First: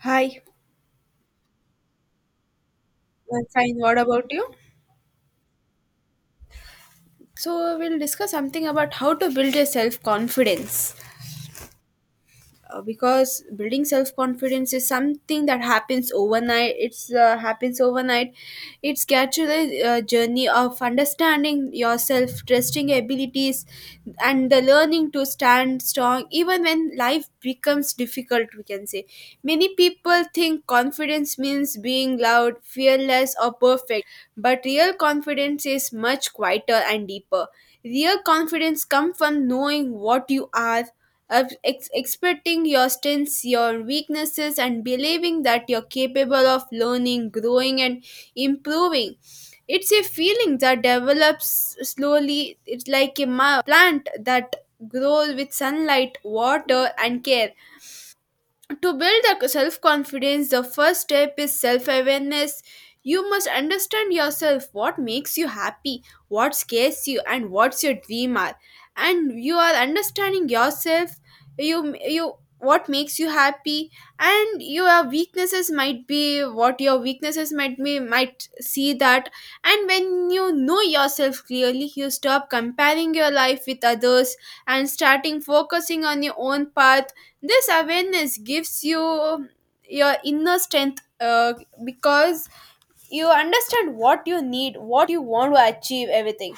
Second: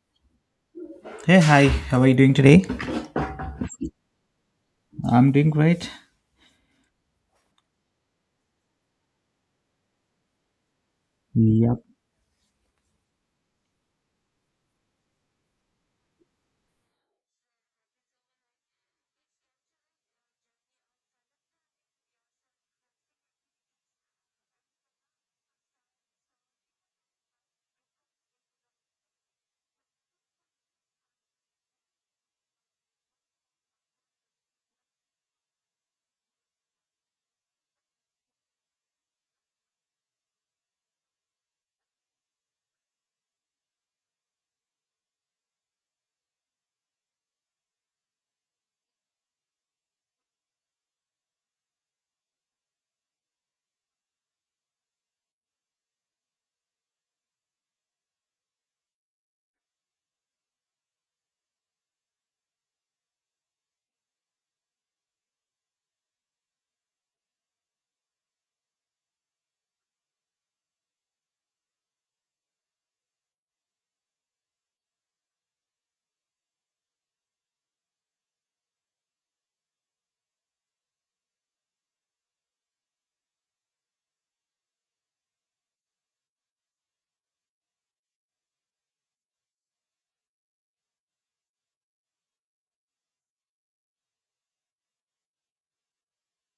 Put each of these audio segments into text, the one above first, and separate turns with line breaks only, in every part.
Hi,
Hey, hi, how are you doing today?
I'm fine. What about you?
I'm doing great.
So, we'll discuss something about how to build your self confidence.
Yep.
Because building self confidence is something that happens overnight it's gradually a journey of understanding yourself, trusting your abilities, and the learning to stand strong even when life becomes difficult, we can say. Many people think confidence means being loud, fearless, or perfect, but real confidence is much quieter and deeper. Real confidence comes from knowing what you are, expecting your strengths, your weaknesses, and believing that you're capable of learning, growing, and improving. It's a feeling that develops slowly. It's like a plant that grows with sunlight, water, and care. To build the self confidence, the first step is self awareness. You must understand yourself, what makes you happy, what scares you, and what's your dream are. And you are understanding yourself, you what makes you happy, and your weaknesses might be, what your weaknesses might be, might see that. And when you know yourself clearly, you stop comparing your life with others and starting focusing on your own path. This awareness gives you your inner strength, because you understand what you need, what you want to achieve, everything.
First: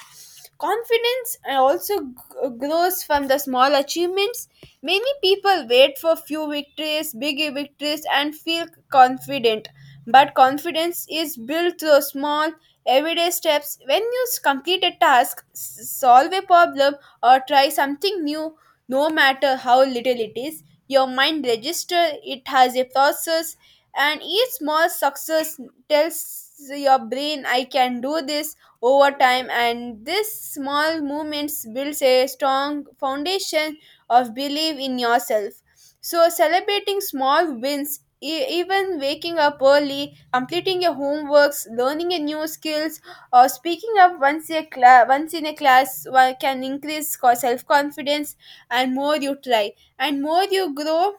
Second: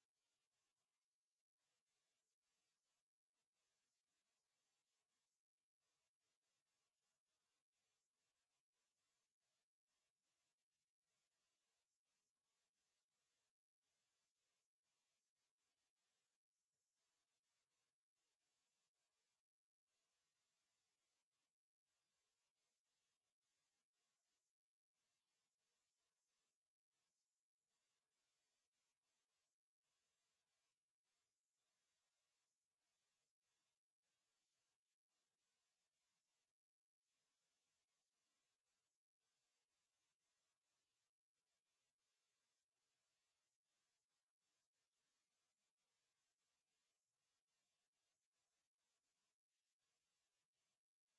Confidence also grows from the small achievements. Many people wait for few victories, big victories, and feel confident. But confidence is built through small everyday steps. When you complete a task, solve a problem, or try something new, no matter how little it is, your mind registers it has a process. And each small success tells your brain, I can do this. Over time, and this small movements builds a strong foundation of belief in yourself. So celebrating small wins, even waking up early, completing your homeworks, learning a new skills, or speaking up once in a class can increase self confidence. And more you try, and more you grow,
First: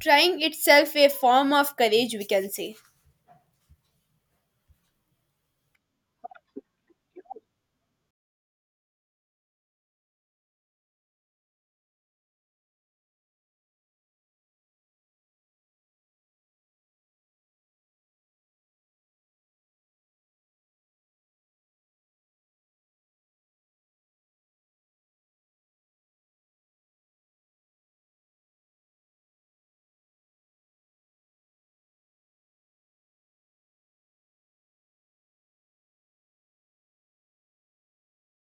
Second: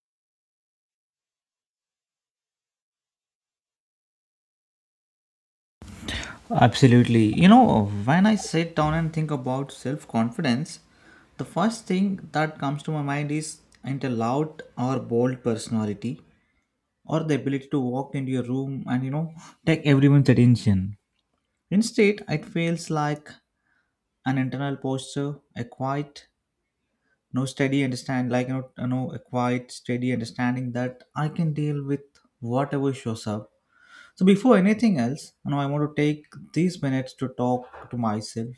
trying itself a form of courage, we can say.
Absolutely. You know, when I sit down and think about self confidence, the first thing that comes to my mind is either loud or bold personality or the ability to walk into your room and, you know, take everyone's attention. Instead, it feels like an internal posture, a quiet, no steady understand, like, a quiet, steady understanding that I can deal with whatever shows up. So before anything else, you know, I want to take these minutes to talk to myself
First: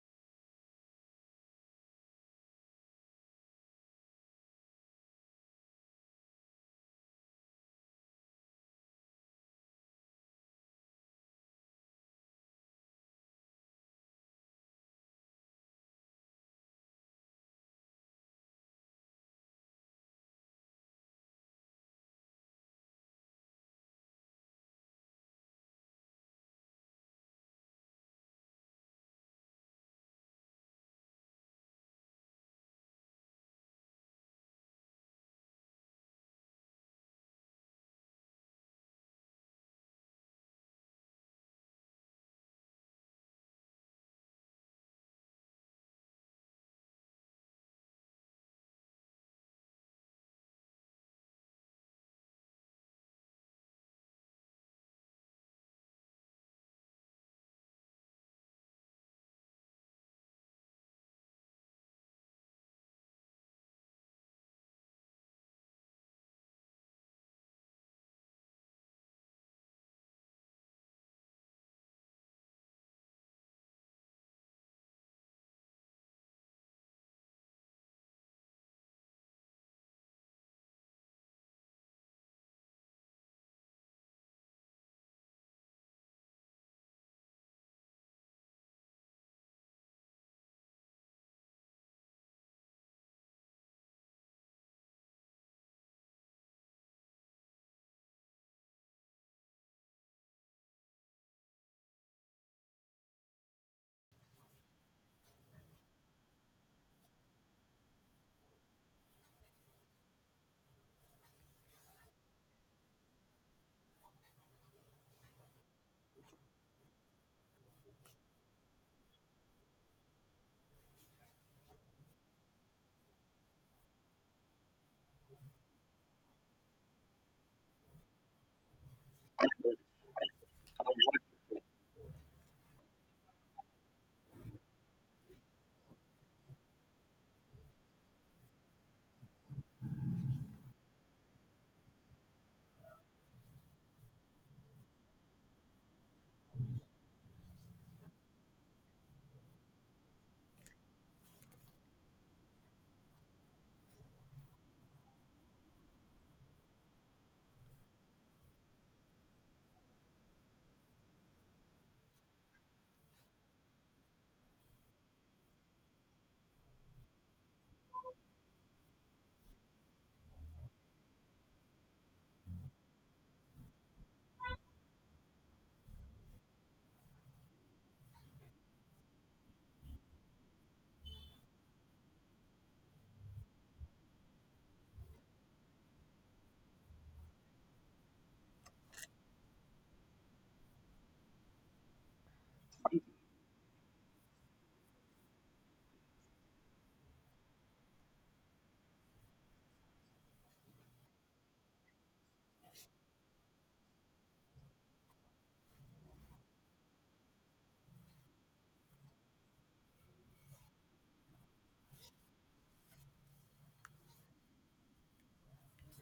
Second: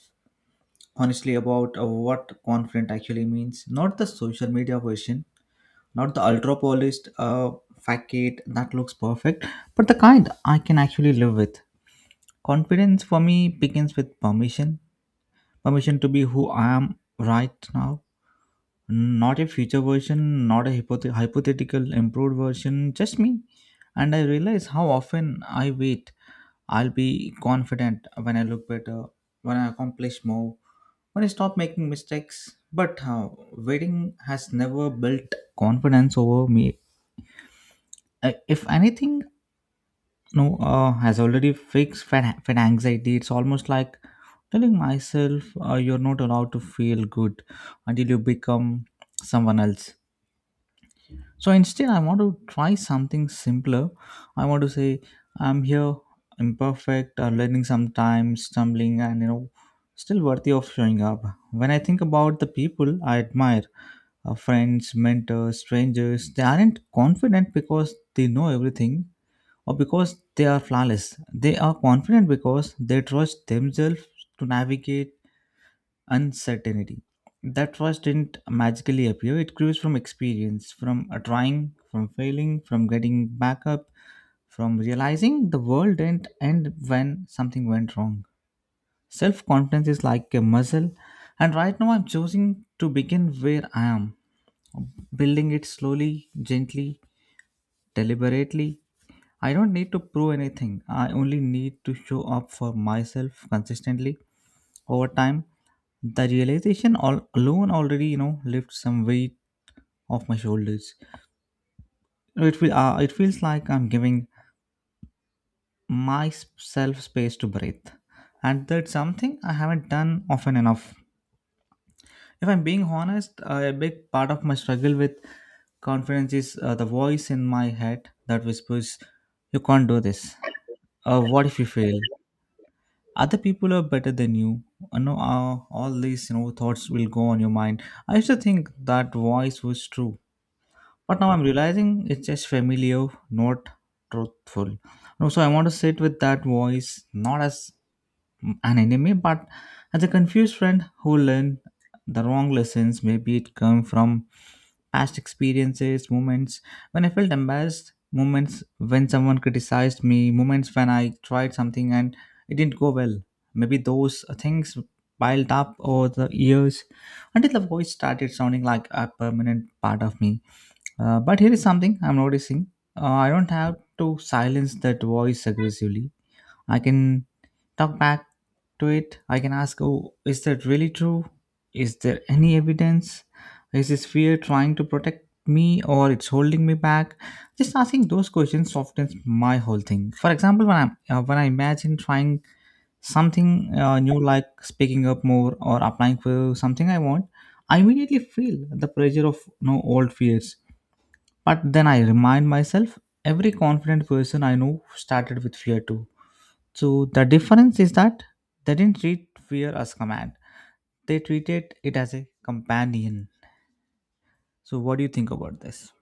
honestly about what confident actually means. Not the social media version, not the ultra polished facade that looks perfect, but the kind I can actually live with. Confidence for me begins with permission, permission to be who I am right now, not a future version, not a hypothetical improved version, just me. And I realize how often I wait. I'll be confident when I look better, when I accomplish more, when I stop making mistakes. But waiting has never built confidence over me. If anything, no, has already fixed fed anxiety. It's almost like telling myself you're not allowed to feel good until you become someone else. So instead, I want to try something simpler. I want to say, I'm here, imperfect, learning sometimes, stumbling, and you know, still worthy of showing up. When I think about the people I admire, friends, mentors, strangers, they aren't confident because they know everything or because they are flawless. They are confident because they trust themselves to navigate uncertainty. That trust didn't magically appear, it grows from experience, from trying, from failing, from getting back up, from realizing the world didn't end when something went wrong. Self confidence is like a muscle, and right now I'm choosing to begin where I am, building it slowly, gently, deliberately. I don't need to prove anything. I only need to show up for myself consistently over time. The realization all alone already, you know, lifts some weight off my shoulders. It feels like I'm giving myself space to breathe, and that's something I haven't done often enough. If I'm being honest, a big part of my struggle with confidence is the voice in my head that whispers, "You can't do this." What if you fail, other people are better than you, no, all these thoughts will go on your mind. I used to think that voice was true, but now I'm realizing it's just familiar, not truthful. No, so I want to sit with that voice, not as an enemy, but as a confused friend who learned the wrong lessons. Maybe it come from past experiences, moments when I felt embarrassed, moments when someone criticized me, moments when I tried something and it didn't go well. Maybe those things piled up over the years until the voice started sounding like a permanent part of me. But here is something I'm noticing. I don't have to silence that voice aggressively. I can talk back to it. I can ask, oh, is that really true? Is there any evidence? Is this fear trying to protect me or it's holding me back? Just asking those questions softens my whole thing. For example, when I imagine trying something new, like speaking up more or applying for something I want, I immediately feel the pressure of no old fears, but then I remind myself every confident person I know started with fear too. So the difference is that they didn't treat fear as command. They treated it as a companion. So what do you think about this?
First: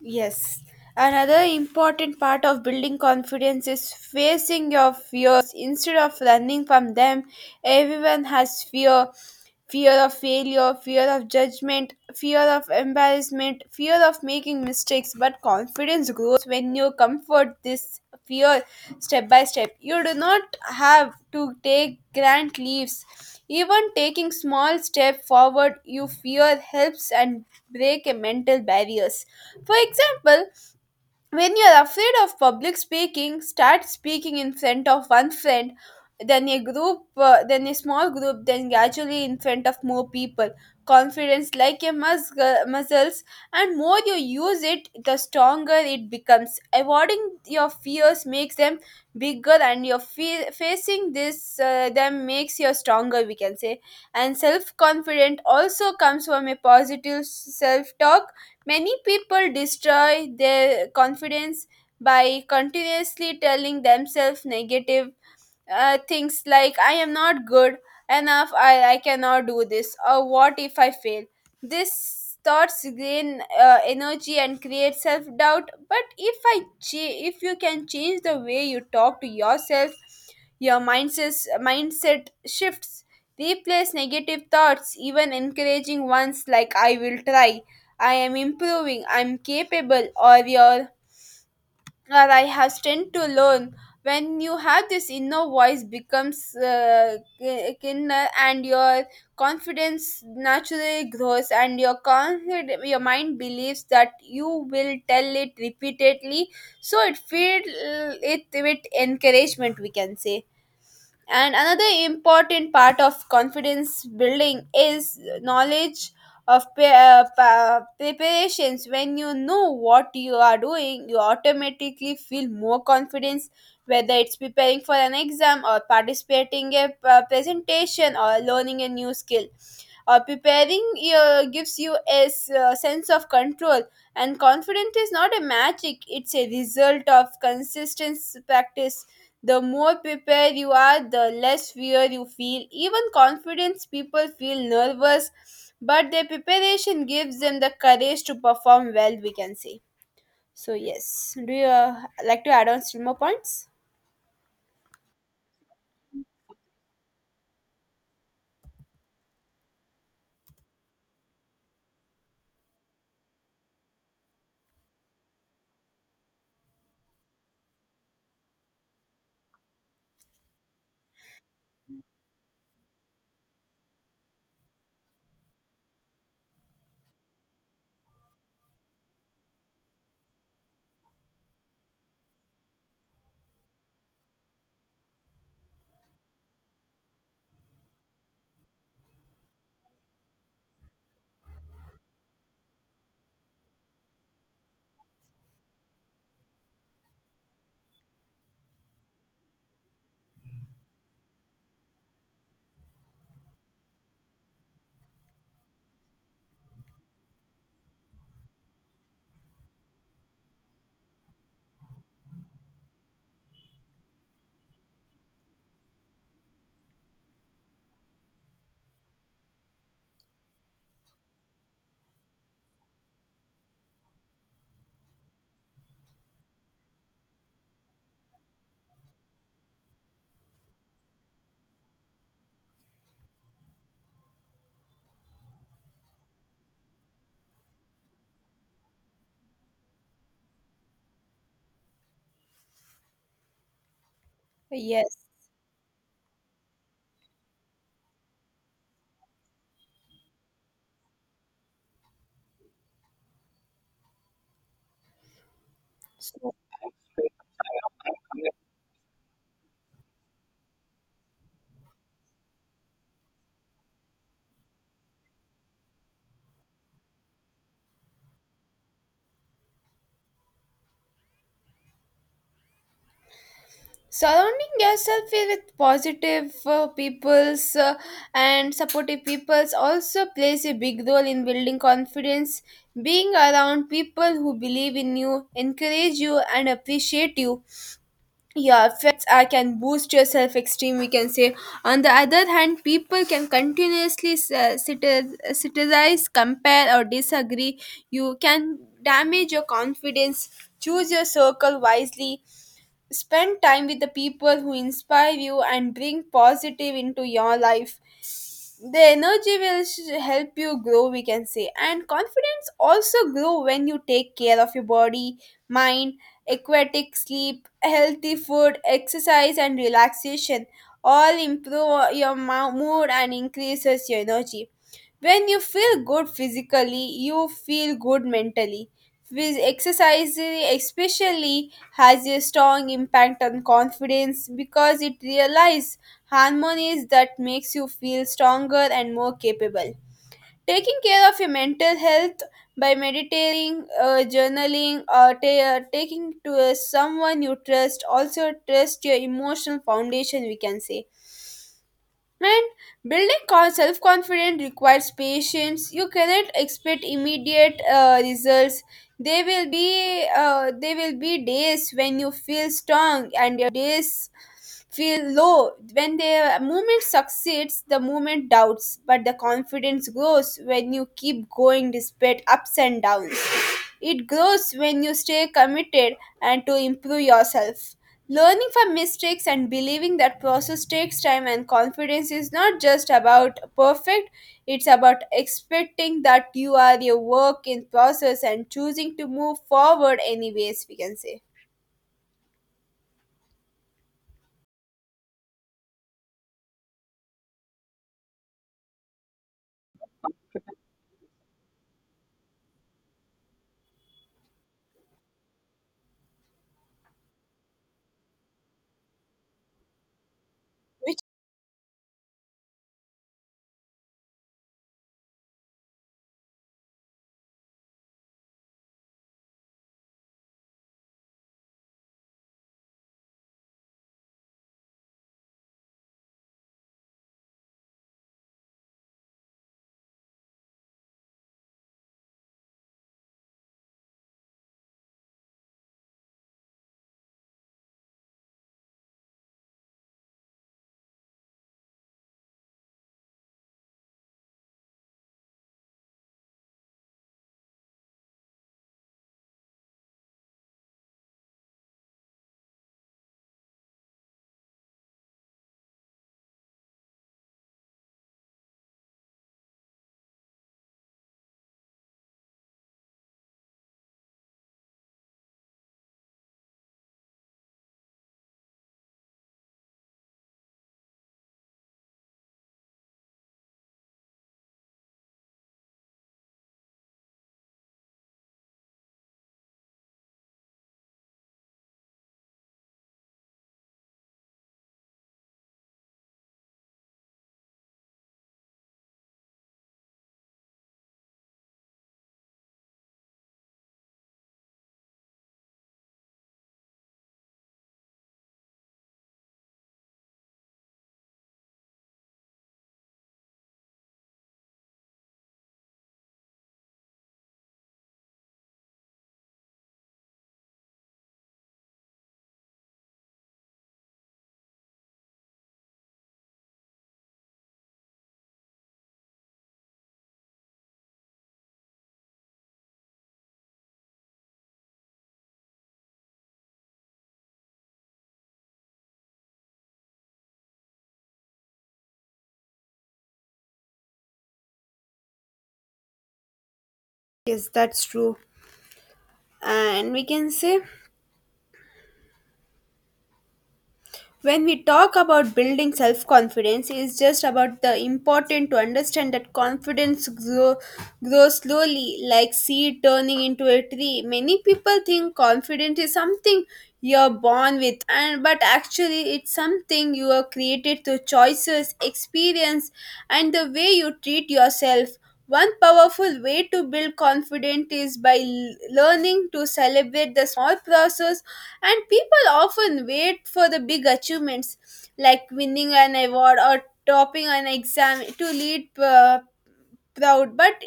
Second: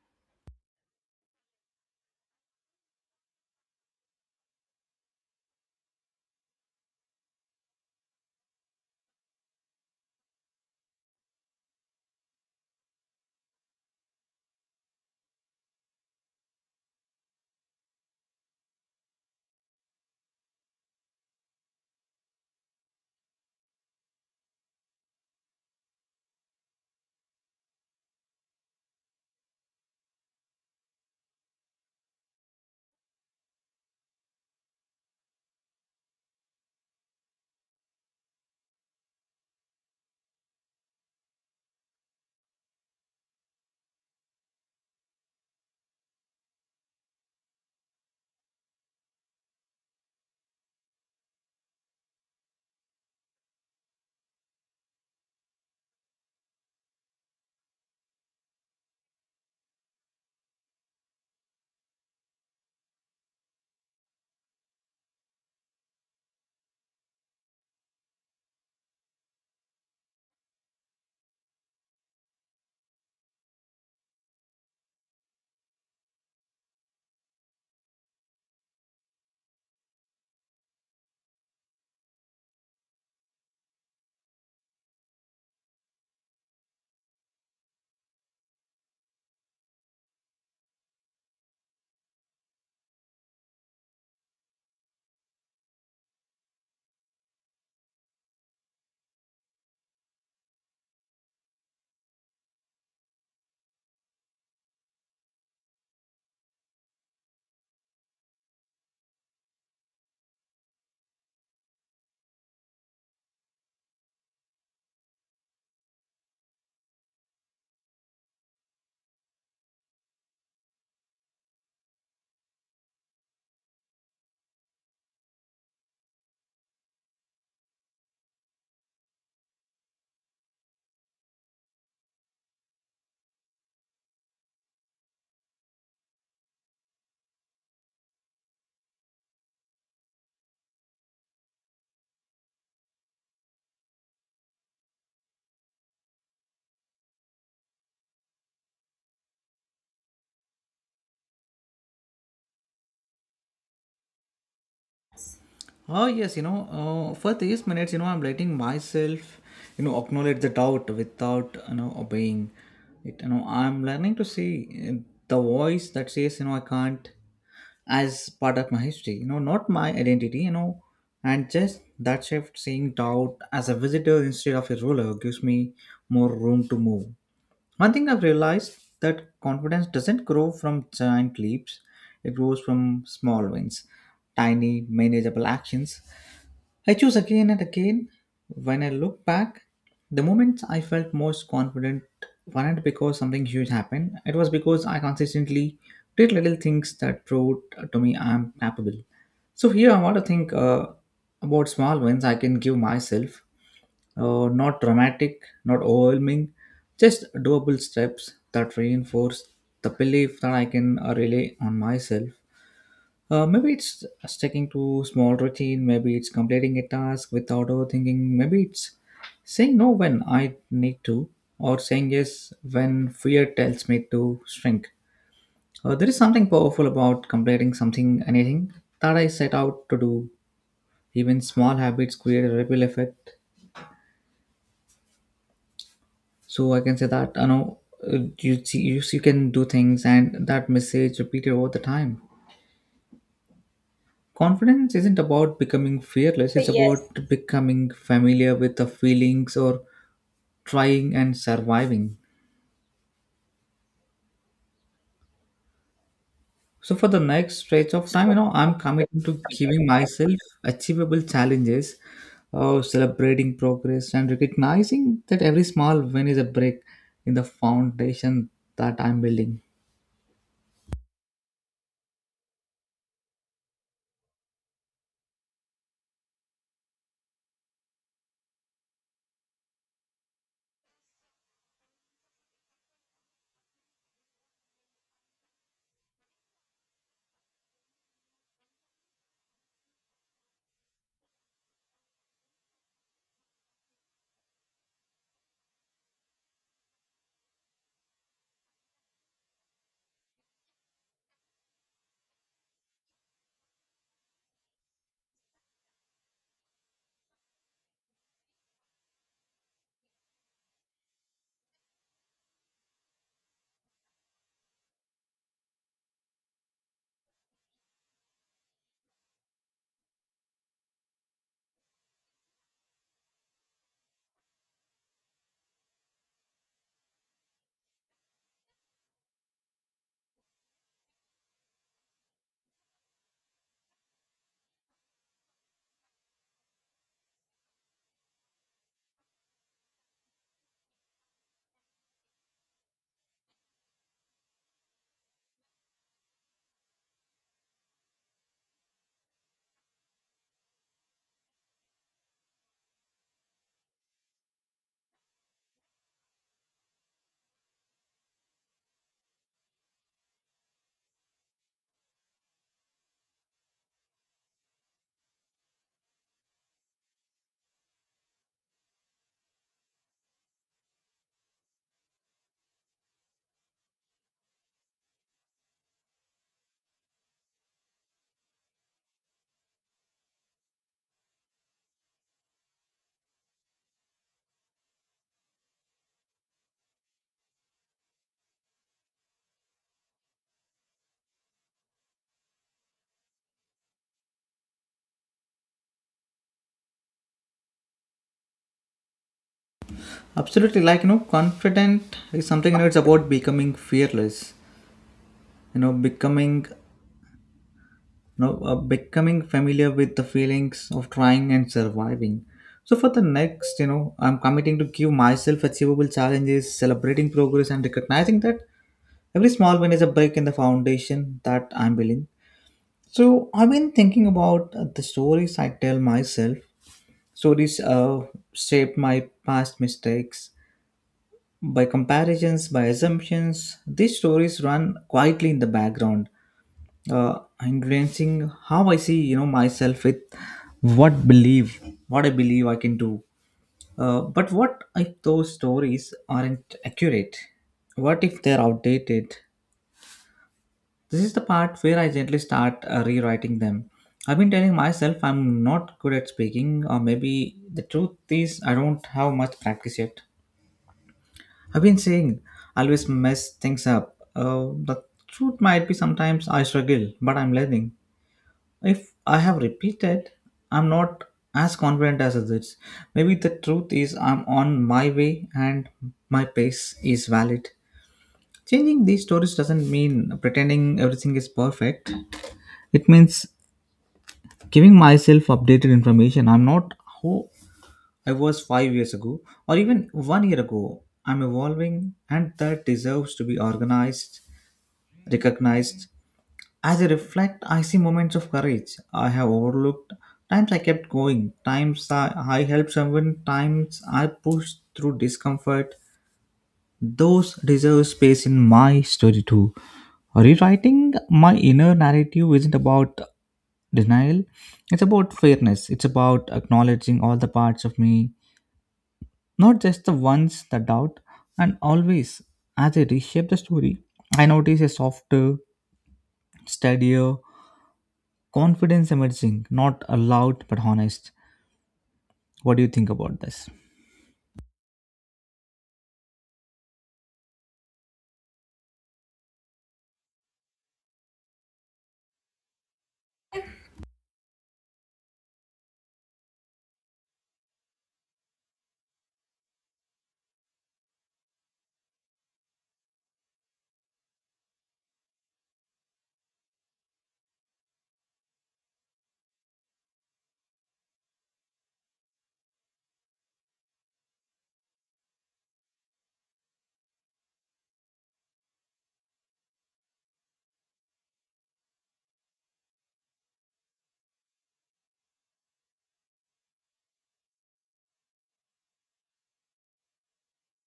Yes. Another important part of building confidence is facing your fears. Instead of running from them, everyone has fear, fear of failure, fear of judgment, fear of embarrassment, fear of making mistakes. But confidence grows when you comfort this fear step by step. You do not have to take grand leaps. Even taking small step forward you fear helps and break a mental barriers. For example, when you're afraid of public speaking, start speaking in front of one friend, then a group, then a small group, then gradually in front of more people. Confidence, like a muscle, muscles, and more you use it, the stronger it becomes. Avoiding your fears makes them bigger, and your facing this them makes you stronger, we can say. And self confident also comes from a positive self talk. Many people destroy their confidence by continuously telling themselves negative things like, I am not good enough, I cannot do this, or what if I fail? This thoughts gain energy and create self doubt. But if you can change the way you talk to yourself, your mindset shifts. Replace negative thoughts, even encouraging ones like "I will try," "I am improving," "I'm capable," or your that I have strength to learn. When you have this inner voice becomes kinder, and your confidence naturally grows, and your your mind believes that you will tell it repeatedly, so it feel, it with encouragement, we can say. And another important part of confidence building is knowledge of preparations. When you know what you are doing, you automatically feel more confidence, whether it's preparing for an exam or participating a presentation or learning a new skill. Or preparing gives you a sense of control, and confidence is not a magic; it's a result of consistent practice. The more prepared you are, the less fear you feel. Even confidence people feel nervous, but their preparation gives them the courage to perform well, we can say. So, yes. Do you like to add on still more points?
Oh yes, you know, for these minutes, you know, I'm letting myself, you know, acknowledge the doubt without, you know, obeying it. You know, I'm learning to see uh, the voice that says, you know, I can't, as part of my history, you know, not my identity, you know. And just that shift, seeing doubt as a visitor instead of a ruler, gives me more room to move. One thing I've realized that confidence doesn't grow from giant leaps, it grows from small wins, tiny manageable actions I choose again and again. When I look back, the moments I felt most confident weren't because something huge happened. It was because I consistently did little things that proved to me I'm capable. So here I want to think about small wins I can give myself. Not dramatic, not overwhelming, just doable steps that reinforce the belief that I can rely on myself. Maybe it's sticking to small routine. Maybe it's completing a task without overthinking. Maybe it's saying no when I need to, or saying yes when fear tells me to shrink. There is something powerful about completing something, anything that I set out to do. Even small habits create a ripple effect. So I can say that, you know, you see, you can do things, and that message repeated all the time. Confidence
Yes.
isn't about becoming fearless, it's. Yes. About becoming familiar with the feelings or trying and surviving.
So,
So, for the next stretch of time, you know, I'm committing to giving myself achievable challenges, celebrating progress, and recognizing that every small win is a break in the foundation that I'm building.
surrounding yourself with positive peoples and supportive peoples also plays a big role in building confidence. Being around people who believe in you, encourage you, and appreciate you, yeah, effects can boost your self esteem, we can say. On the other hand, people can continuously criticize, compare, or disagree, you can damage your confidence. Choose your circle wisely. Spend time with the people who inspire you and bring positive into your life. The energy will help you grow, we can say. And confidence also grow when you take care of your body, mind, aquatic sleep, healthy food, exercise, and relaxation. All improve your mood and increases your energy. When you feel good physically, you feel good mentally. With exercise especially has a strong impact on confidence because it realizes harmonies that makes you feel stronger and more capable. Taking care of your mental health by meditating, journaling, or taking to someone you trust, also trust your emotional foundation, we can say. And building self-confidence requires patience. You cannot expect immediate results. There will be days when you feel strong and your days feel low. When the movement succeeds, the movement doubts, but the confidence grows when you keep going despite ups and downs. It grows when you stay committed and to improve yourself. Learning from mistakes and believing that process takes time, and confidence is not just about perfect, it's about expecting that you are a work in process and choosing to move forward anyways, we can say.
Absolutely, like you know, confident is something, you know, it's about becoming fearless, you know, becoming. Now, becoming familiar with the feelings of
Which
trying and surviving. So, for the next, you know, I'm committing to give myself achievable challenges, celebrating progress, and recognizing that every small win is a break in the foundation that I'm building. So, I've been thinking about the stories I tell myself. Stories shape my past mistakes by comparisons, by assumptions. These stories run quietly in the background, uh, influencing how I see, you know, myself, with what believe what I believe I can do. But what if those stories aren't accurate? What if they're outdated? This is the part where I gently start rewriting them. I've been telling myself I'm not good at speaking, or maybe the truth is I don't have much practice yet. I've been saying I always mess things up. The truth might be sometimes I struggle, but I'm learning. If I have repeated, I'm not as confident as others. Maybe the truth is I'm on my way and my pace is valid. Changing these stories doesn't mean pretending everything is perfect. It means giving myself updated information. I'm not who I was 5 years ago or even one year ago. I'm evolving and that deserves to be recognized. As I reflect, I see moments of courage I have overlooked. Times I kept going, times I helped someone, times I pushed through discomfort. Those deserve space in my story too. Rewriting my inner narrative isn't about denial, it's about fairness, it's about acknowledging all the parts of me, not just the ones that doubt. And always, as I reshape the story, I notice a softer, steadier, confidence emerging, not allowed but honest. What do you think about this?
yes, that's true. And we can say, when we talk about building self confidence, it's just about the important to understand that confidence grows slowly like seed turning into a tree. Many people think confidence is something you're born with, and but actually it's something you are created through choices, experience, and the way you treat yourself. One powerful way to build confidence is by learning to celebrate the small process. And people often wait for the big achievements like winning an award or topping an exam to lead proud. But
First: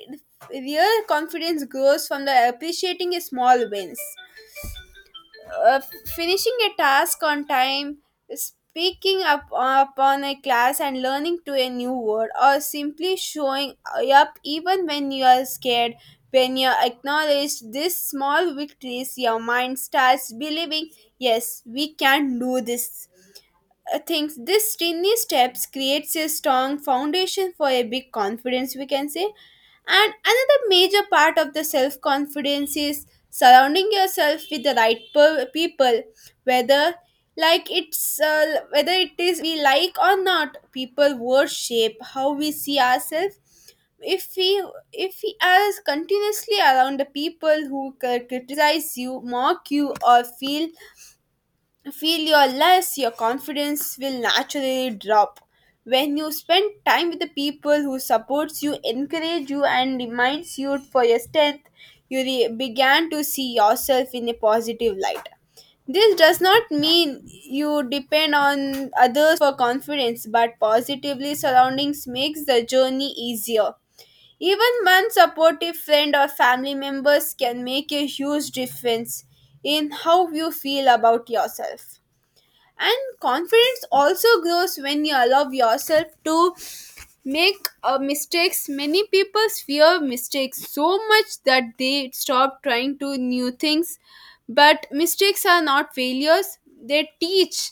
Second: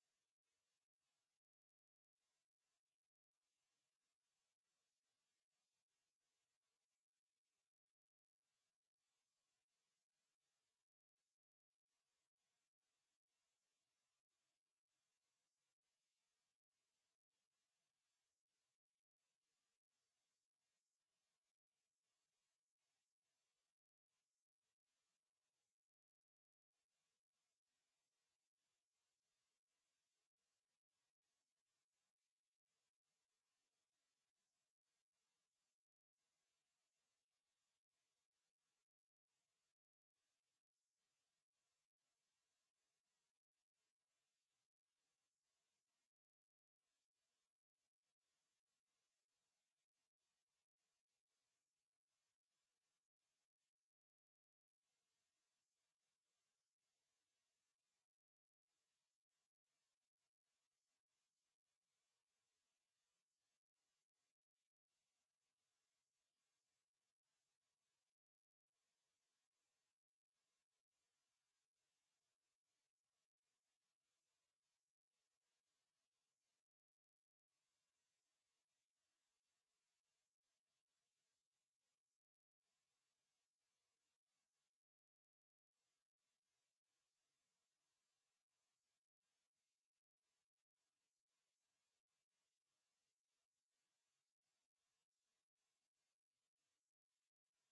real confidence grows from the appreciating small wins, uh, finishing a task on time, speaking up upon a class and learning to a new word, or simply showing up even when you are scared. When you acknowledge these small victories, your mind starts believing, yes, we can do this. Things, this tiny steps creates a strong foundation for a big confidence, we can say. And another major part of the self confidence is surrounding yourself with the right people. Whether like it's uh, whether it is we like or not, people will shape how we see ourselves. If we if we are continuously around the people who criticize you, mock you, or feel you're less, your confidence will naturally drop. When you spend time with the people who supports you, encourage you, and reminds you for your strength, you began to see yourself in a positive light. This does not mean you depend on others for confidence, but positively surroundings makes the journey easier. Even one supportive friend or family members can make a huge difference in how you feel about yourself. And confidence also grows when you allow yourself to make mistakes. Many people fear mistakes so much that they stop trying to new things. But mistakes are not failures, they teach.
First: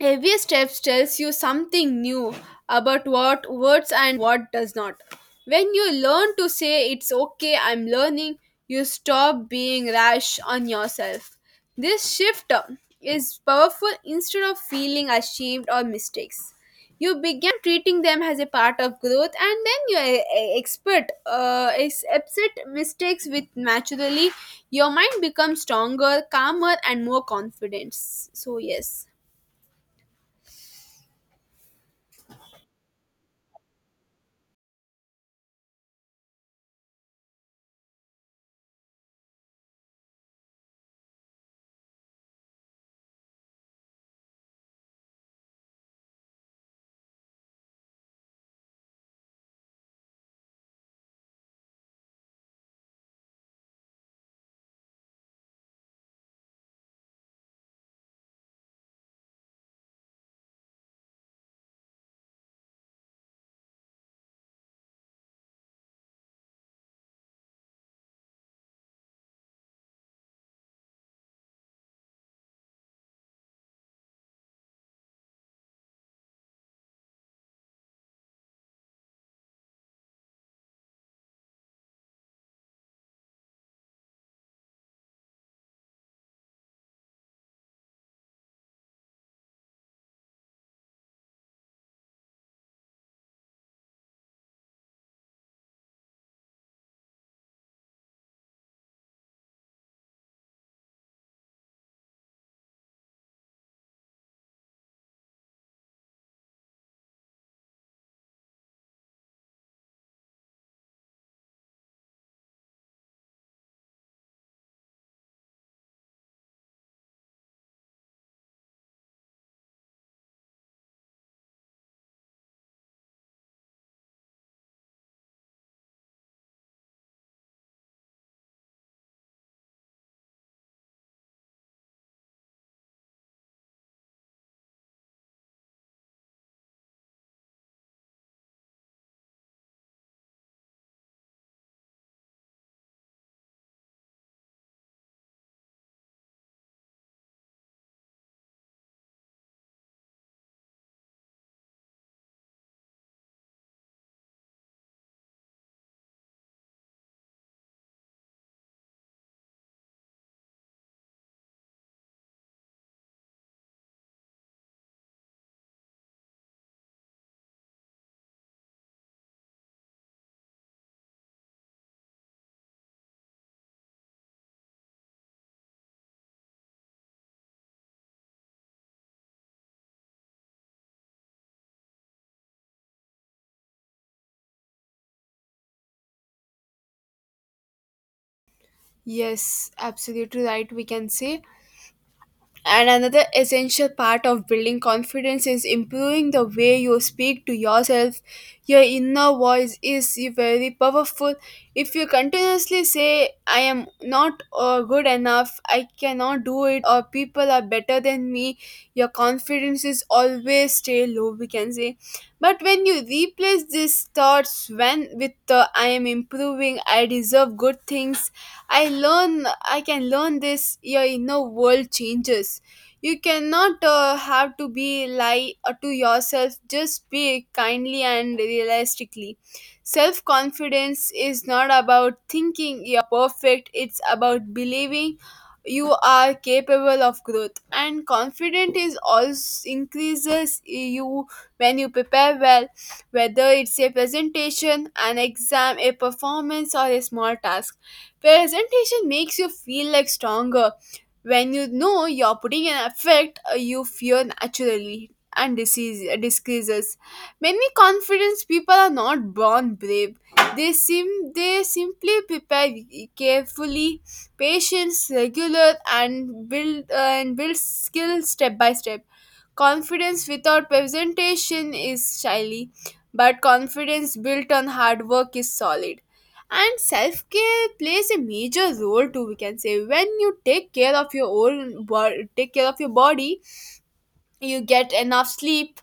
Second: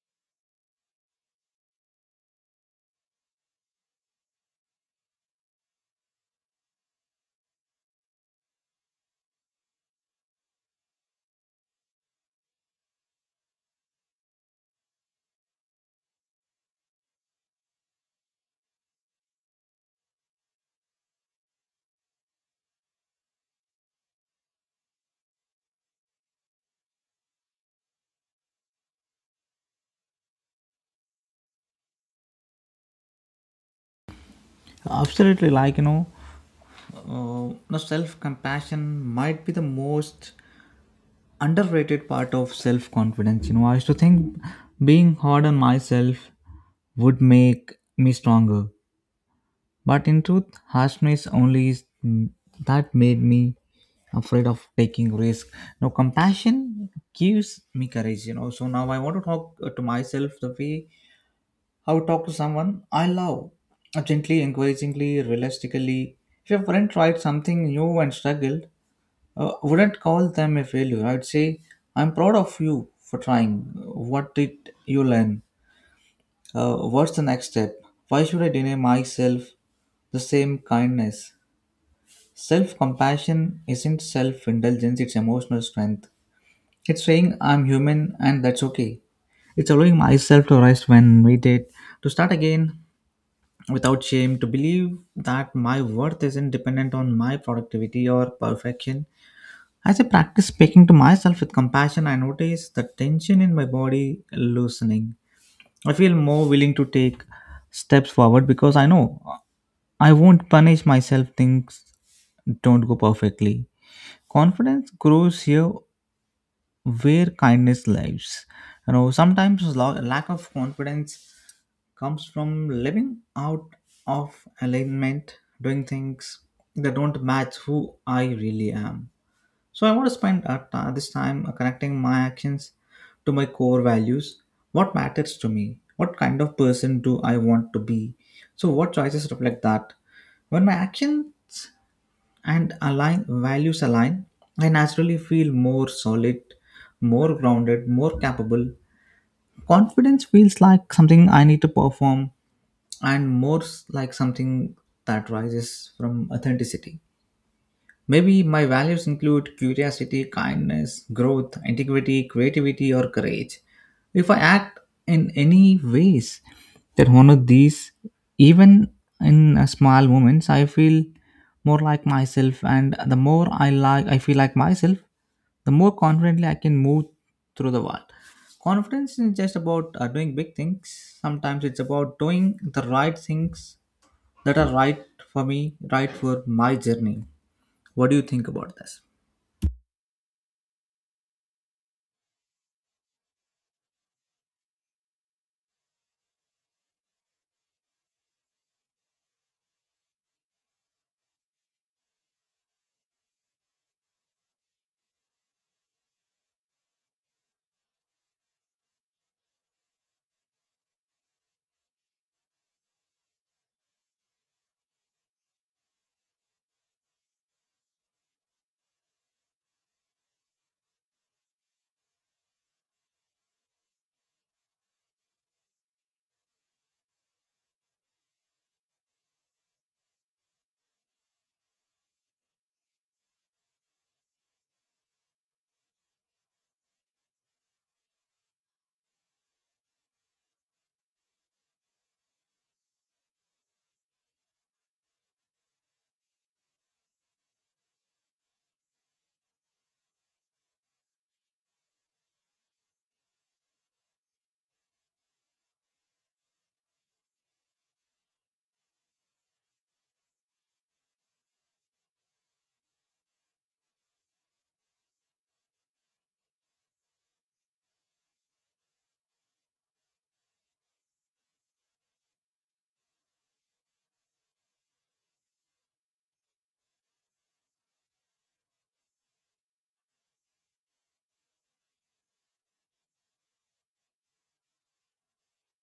Every step tells you something new about what works and what does not. When you learn to say, it's okay, I'm learning, you stop being rash on yourself. This shift is powerful, instead of feeling ashamed or mistakes. You begin treating them as a part of growth, and then you accept mistakes with naturally. Your mind becomes stronger, calmer, and more confident. So yes.
Absolutely, like, you know, the self compassion might be the most underrated part of self confidence. You know, I used to think being hard on myself would make me stronger, but in truth harshness only is that made me afraid of taking risk. Now compassion gives me courage, you know. So now I want to talk to myself the way I would talk to someone I love, gently, encouragingly, realistically. If your friend tried something new and struggled, wouldn't call them a failure. I'd say, I'm proud of you for trying. What did you learn? What's the next step? Why should I deny myself the same kindness? Self compassion isn't self indulgence, it's emotional strength. It's saying I'm human and that's okay. It's allowing myself to rest when needed, to start again without shame, to believe that my worth isn't dependent on my productivity or perfection. As I practice speaking to myself with compassion, I notice the tension in my body loosening. I feel more willing to take steps forward because I know I won't punish myself things don't go perfectly. Confidence grows here where kindness lives. You know, sometimes lack of confidence comes from living out of alignment, doing things that don't match who I really am. So I want to spend at this time connecting my actions to my core values. What matters to me? What kind of person do I want to be? So what choices reflect that? When my actions and align values align, I naturally feel more solid, more grounded, more capable. Confidence feels like something I need to perform, and like something that rises from authenticity. Maybe my values include curiosity, kindness, growth, integrity, creativity, or courage. If I act in any ways that honor these, even in small moments, I feel more like myself. And the more I feel like myself, the more confidently I can move through the world. Confidence isn't just about doing big things. Sometimes it's about doing the right things that are right for me, right for my journey. What do you think about this?
Yes, absolutely right, we can say. And another essential part of building confidence is improving the way you speak to yourself. Your inner voice is very powerful. If you continuously say, I am not good enough, I cannot do it, or people are better than me, your confidence is always stay low, we can say. But when you replace these thoughts when with the, I am improving, I deserve good things, I can learn this, your inner world changes. You cannot have to be lie to yourself. Just be kindly and realistically. Self confidence is not about thinking you're perfect. It's about believing you are capable of growth. And confidence is also increases you when you prepare well, whether it's a presentation, an exam, a performance, or a small task. Presentation makes you feel like stronger when you know you're putting an effect, you fear naturally and disease decreases. Many confidence people are not born brave. They simply prepare carefully, patience, regular, and build skill step by step. Confidence without presentation is shyly, but confidence built on hard work is solid, and self-care plays a major role too, we can say. When you take care of your own take care of your body, you get enough sleep,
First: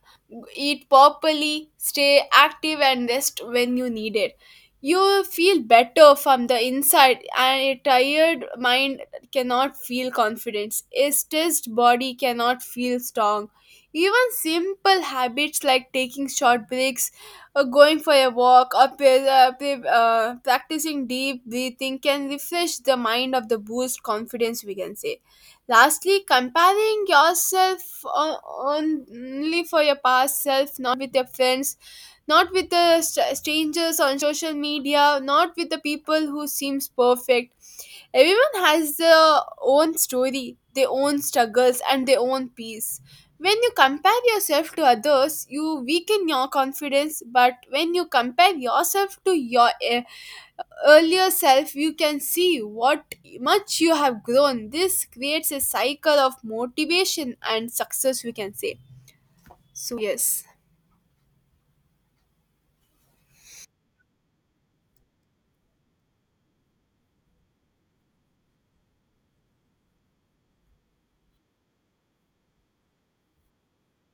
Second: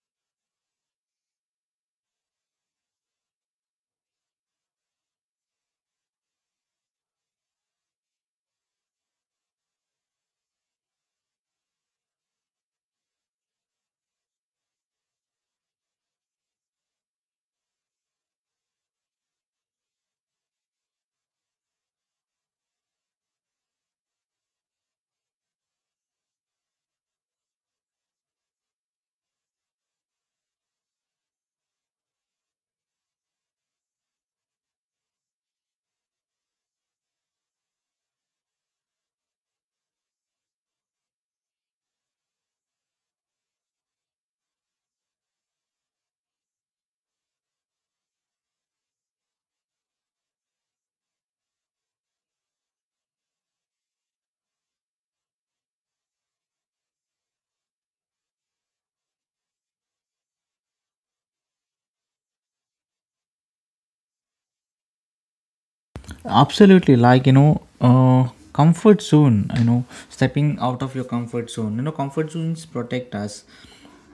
eat properly, stay active, and rest when you need it, you feel better from the inside. And a tired mind cannot feel confidence, a stressed body cannot feel strong. Even simple habits like taking short breaks, or going for a walk, or practicing deep breathing can refresh the mind of the boost confidence, we can say. Lastly, comparing yourself only for your past self, not with your friends, not with the strangers on social media, not with the people who seems perfect. Everyone has their own story, their own struggles, and their own peace. When you compare yourself to others, you weaken your confidence. But when you compare yourself to your earlier self, you can see what much you have grown. This creates a cycle of motivation and success, we can say. so yes
Absolutely. Uh, Comfort zone, stepping out of your comfort zone. Comfort zones protect us,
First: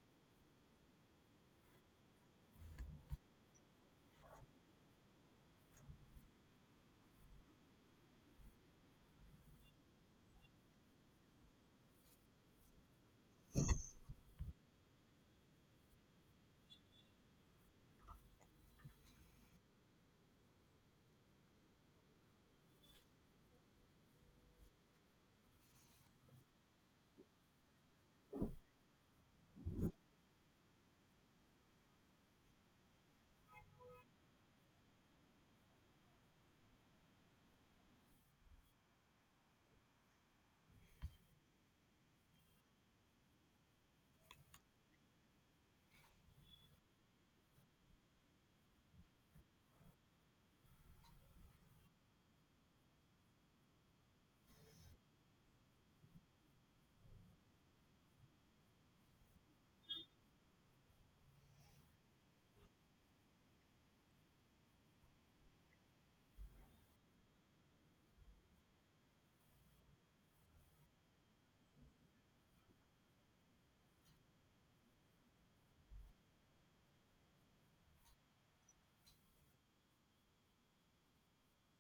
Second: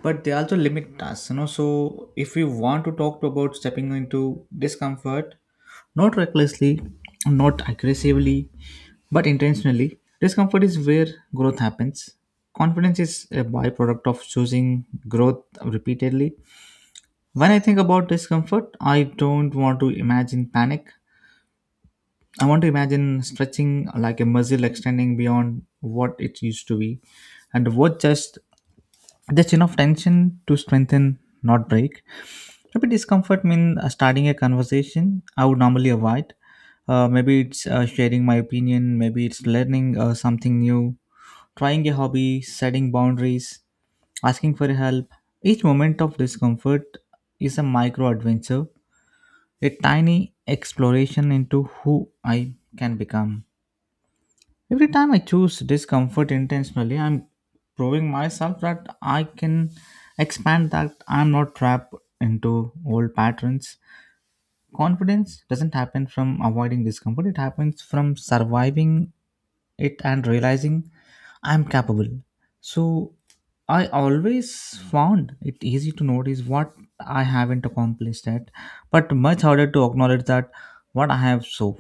but they also limit us. So if we want to talk about stepping into discomfort, not recklessly, not aggressively, but intentionally. Discomfort is where growth happens. Confidence is a byproduct of choosing growth repeatedly. When I think about discomfort, I don't want to imagine panic. I want to imagine stretching like a muscle extending beyond what it used to be, and what just enough tension to strengthen, not break. Maybe discomfort means starting a conversation I would normally avoid. Maybe it's sharing my opinion. Maybe it's learning something new, trying a hobby, setting boundaries, asking for help. Each moment of discomfort is a micro adventure, a tiny exploration into who I can become. Every time I choose discomfort intentionally, I'm proving myself that I can expand, that I'm not trapped into old patterns. Confidence doesn't happen from avoiding discomfort, it happens from surviving it and realizing I'm capable. So I always found it easy to notice what I haven't accomplished yet, but much harder to acknowledge that what I have. So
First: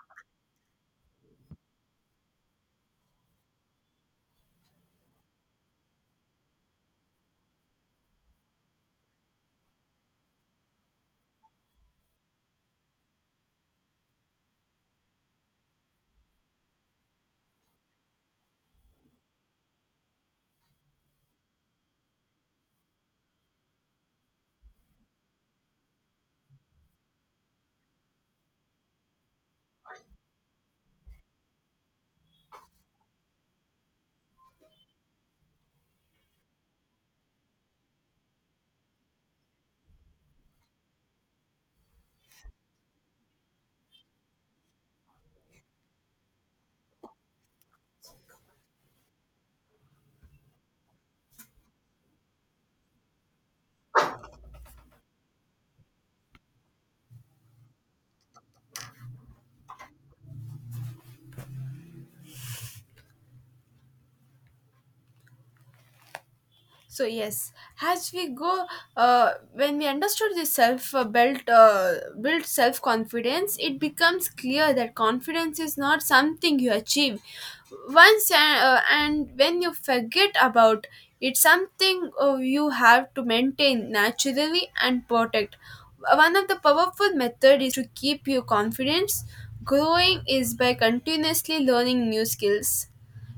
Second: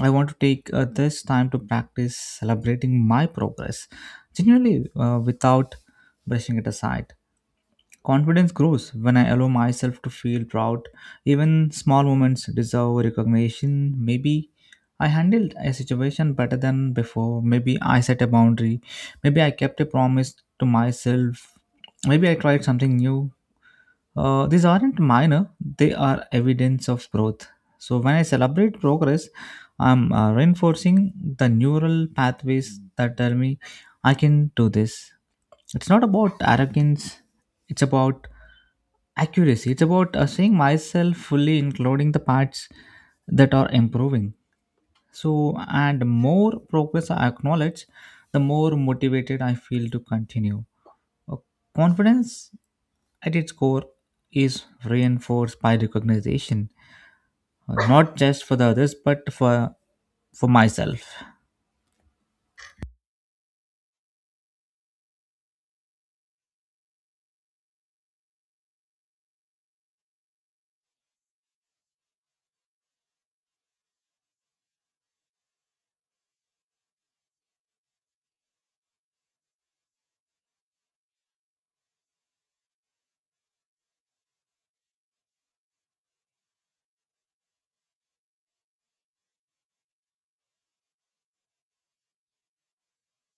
I want to take this time to practice celebrating my progress genuinely, without brushing it aside. Confidence grows when I allow myself to feel proud. Even small moments deserve recognition. Maybe I handled a situation better than before. Maybe I set a boundary. Maybe I kept a promise to myself. Maybe I tried something new. These aren't minor, they are evidence of growth. So, when I celebrate progress, I'm reinforcing the neural pathways that tell me I can do this. It's not about arrogance, it's about accuracy. It's about seeing myself fully, including the parts that are improving. So, and more progress I acknowledge, the more motivated I feel to continue. Uh, Confidence at its core is reinforced by recognition, not just for the others, but for myself.
So yes, as we go, when we understood the self built built self confidence, it becomes clear that confidence is not something you achieve once, and when you forget about it's something you have to maintain naturally and protect. One of the powerful method is to keep your confidence growing is by continuously learning new skills.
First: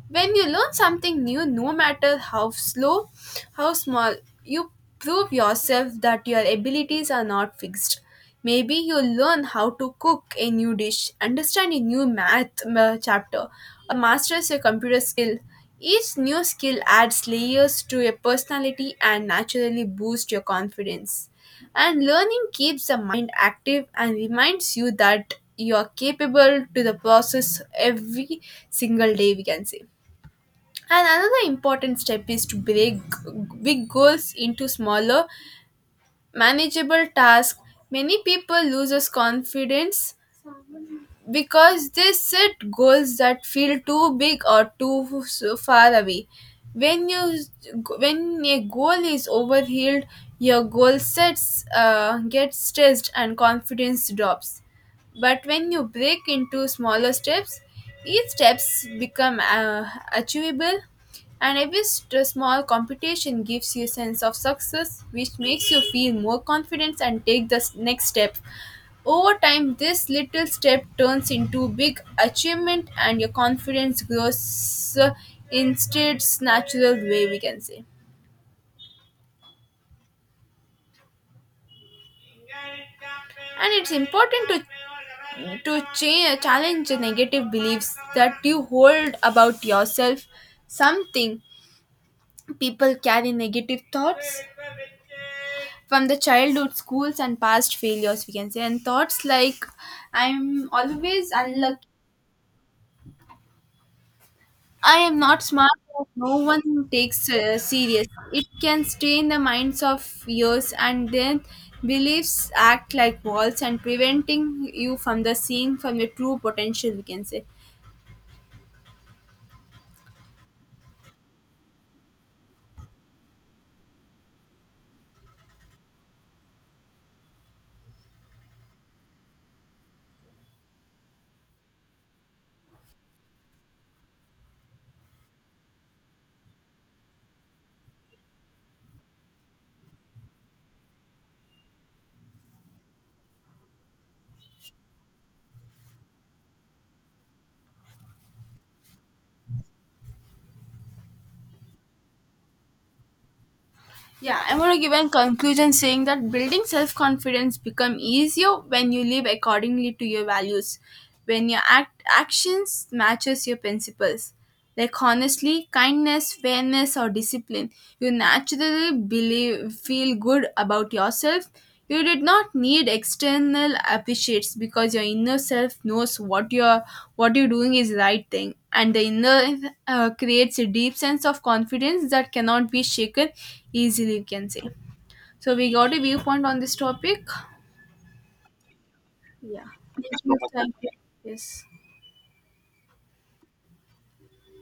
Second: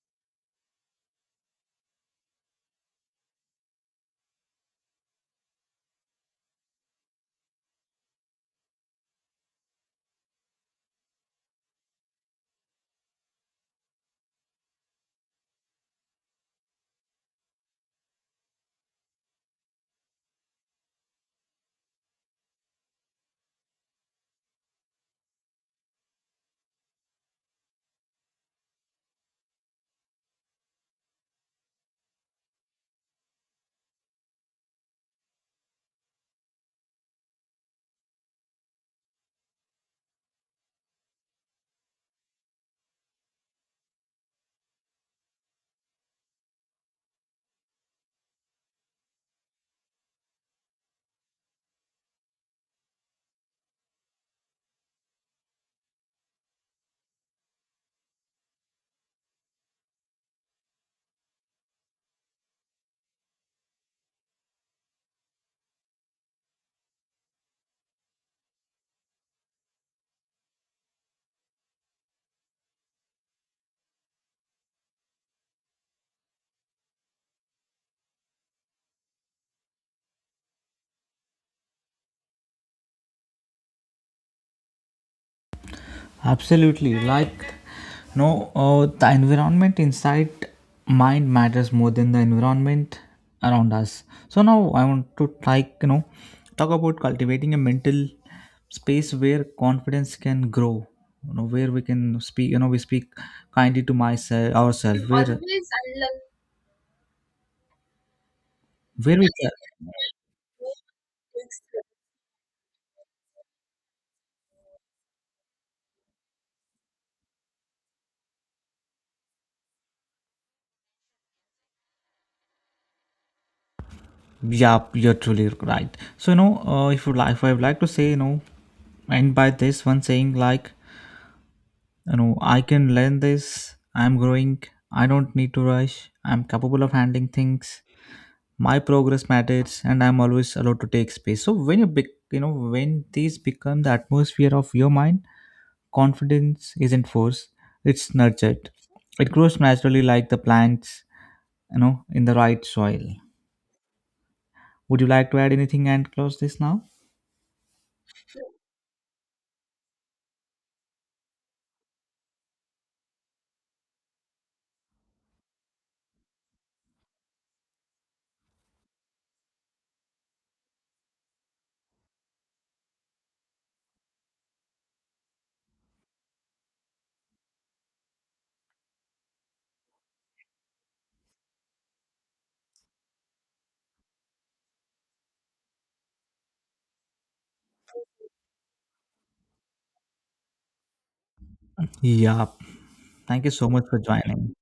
When you learn something new, no matter how slow, how small, you prove yourself that your abilities are not fixed. Maybe you learn how to cook a new dish, understand a new math chapter, or master a computer skill. Each new skill adds layers to your personality and naturally boosts your confidence. And learning keeps the mind active and reminds you that you are capable to the process every single day, we can say. And another important step is to break big goals into smaller, manageable tasks. Many people loses confidence because they set goals that feel too big or too far away. When you when a goal is overhealed, your goal sets get stressed and confidence drops. But when you break into smaller steps, each steps become achievable, and every small competition gives you a sense of success, which makes you feel more confident and take the next step. Over time, this little step turns into big achievement, and your confidence grows in its natural way, we can say. And it's important to challenge the
Absolutely.
negative
Like,
beliefs that
no,
you
the
hold about
environment
yourself.
inside mind
Something
matters more than the
people
environment
carry
around
negative
us. So
thoughts
now I want to
from the
talk
childhood
about
schools and
cultivating a
past
mental
failures, we can say, and
space
thoughts
where
like
confidence can
I'm
grow.
always
You know where we
unlucky,
can speak. You know we speak kindly to myself
I
ourselves.
am not smart, but no one takes serious. It can
Where
stay
we
in the
can.
minds of years, and then beliefs act like walls and preventing you from the seeing from your true potential, we can say.
Yeah, you're truly right. So you know, if you like, if I would like to say, you know, end by this one saying like, you know, I can learn this, I'm growing, I don't need to rush, I'm capable of handling things, my progress matters and I'm always allowed to take space. So when you know, when these become the atmosphere of your mind, confidence isn't forced, it's nurtured. It grows naturally like the plants, you know, in the right soil.
Yeah, I want to give
Would you
a
like to add
conclusion
anything
saying
and
that
close this
building
now?
self confidence become easier when you live accordingly to your values, when your actions matches your principles. Like honestly, kindness, fairness, or discipline, you naturally believe feel good about yourself. You did not need external appreciates because your inner self knows what you're doing is the right thing, and the inner creates a deep sense of confidence that cannot be shaken easily. We can say. So we got a viewpoint on this topic. Yeah. Yes, Yes.
Yeah, thank you so much for joining.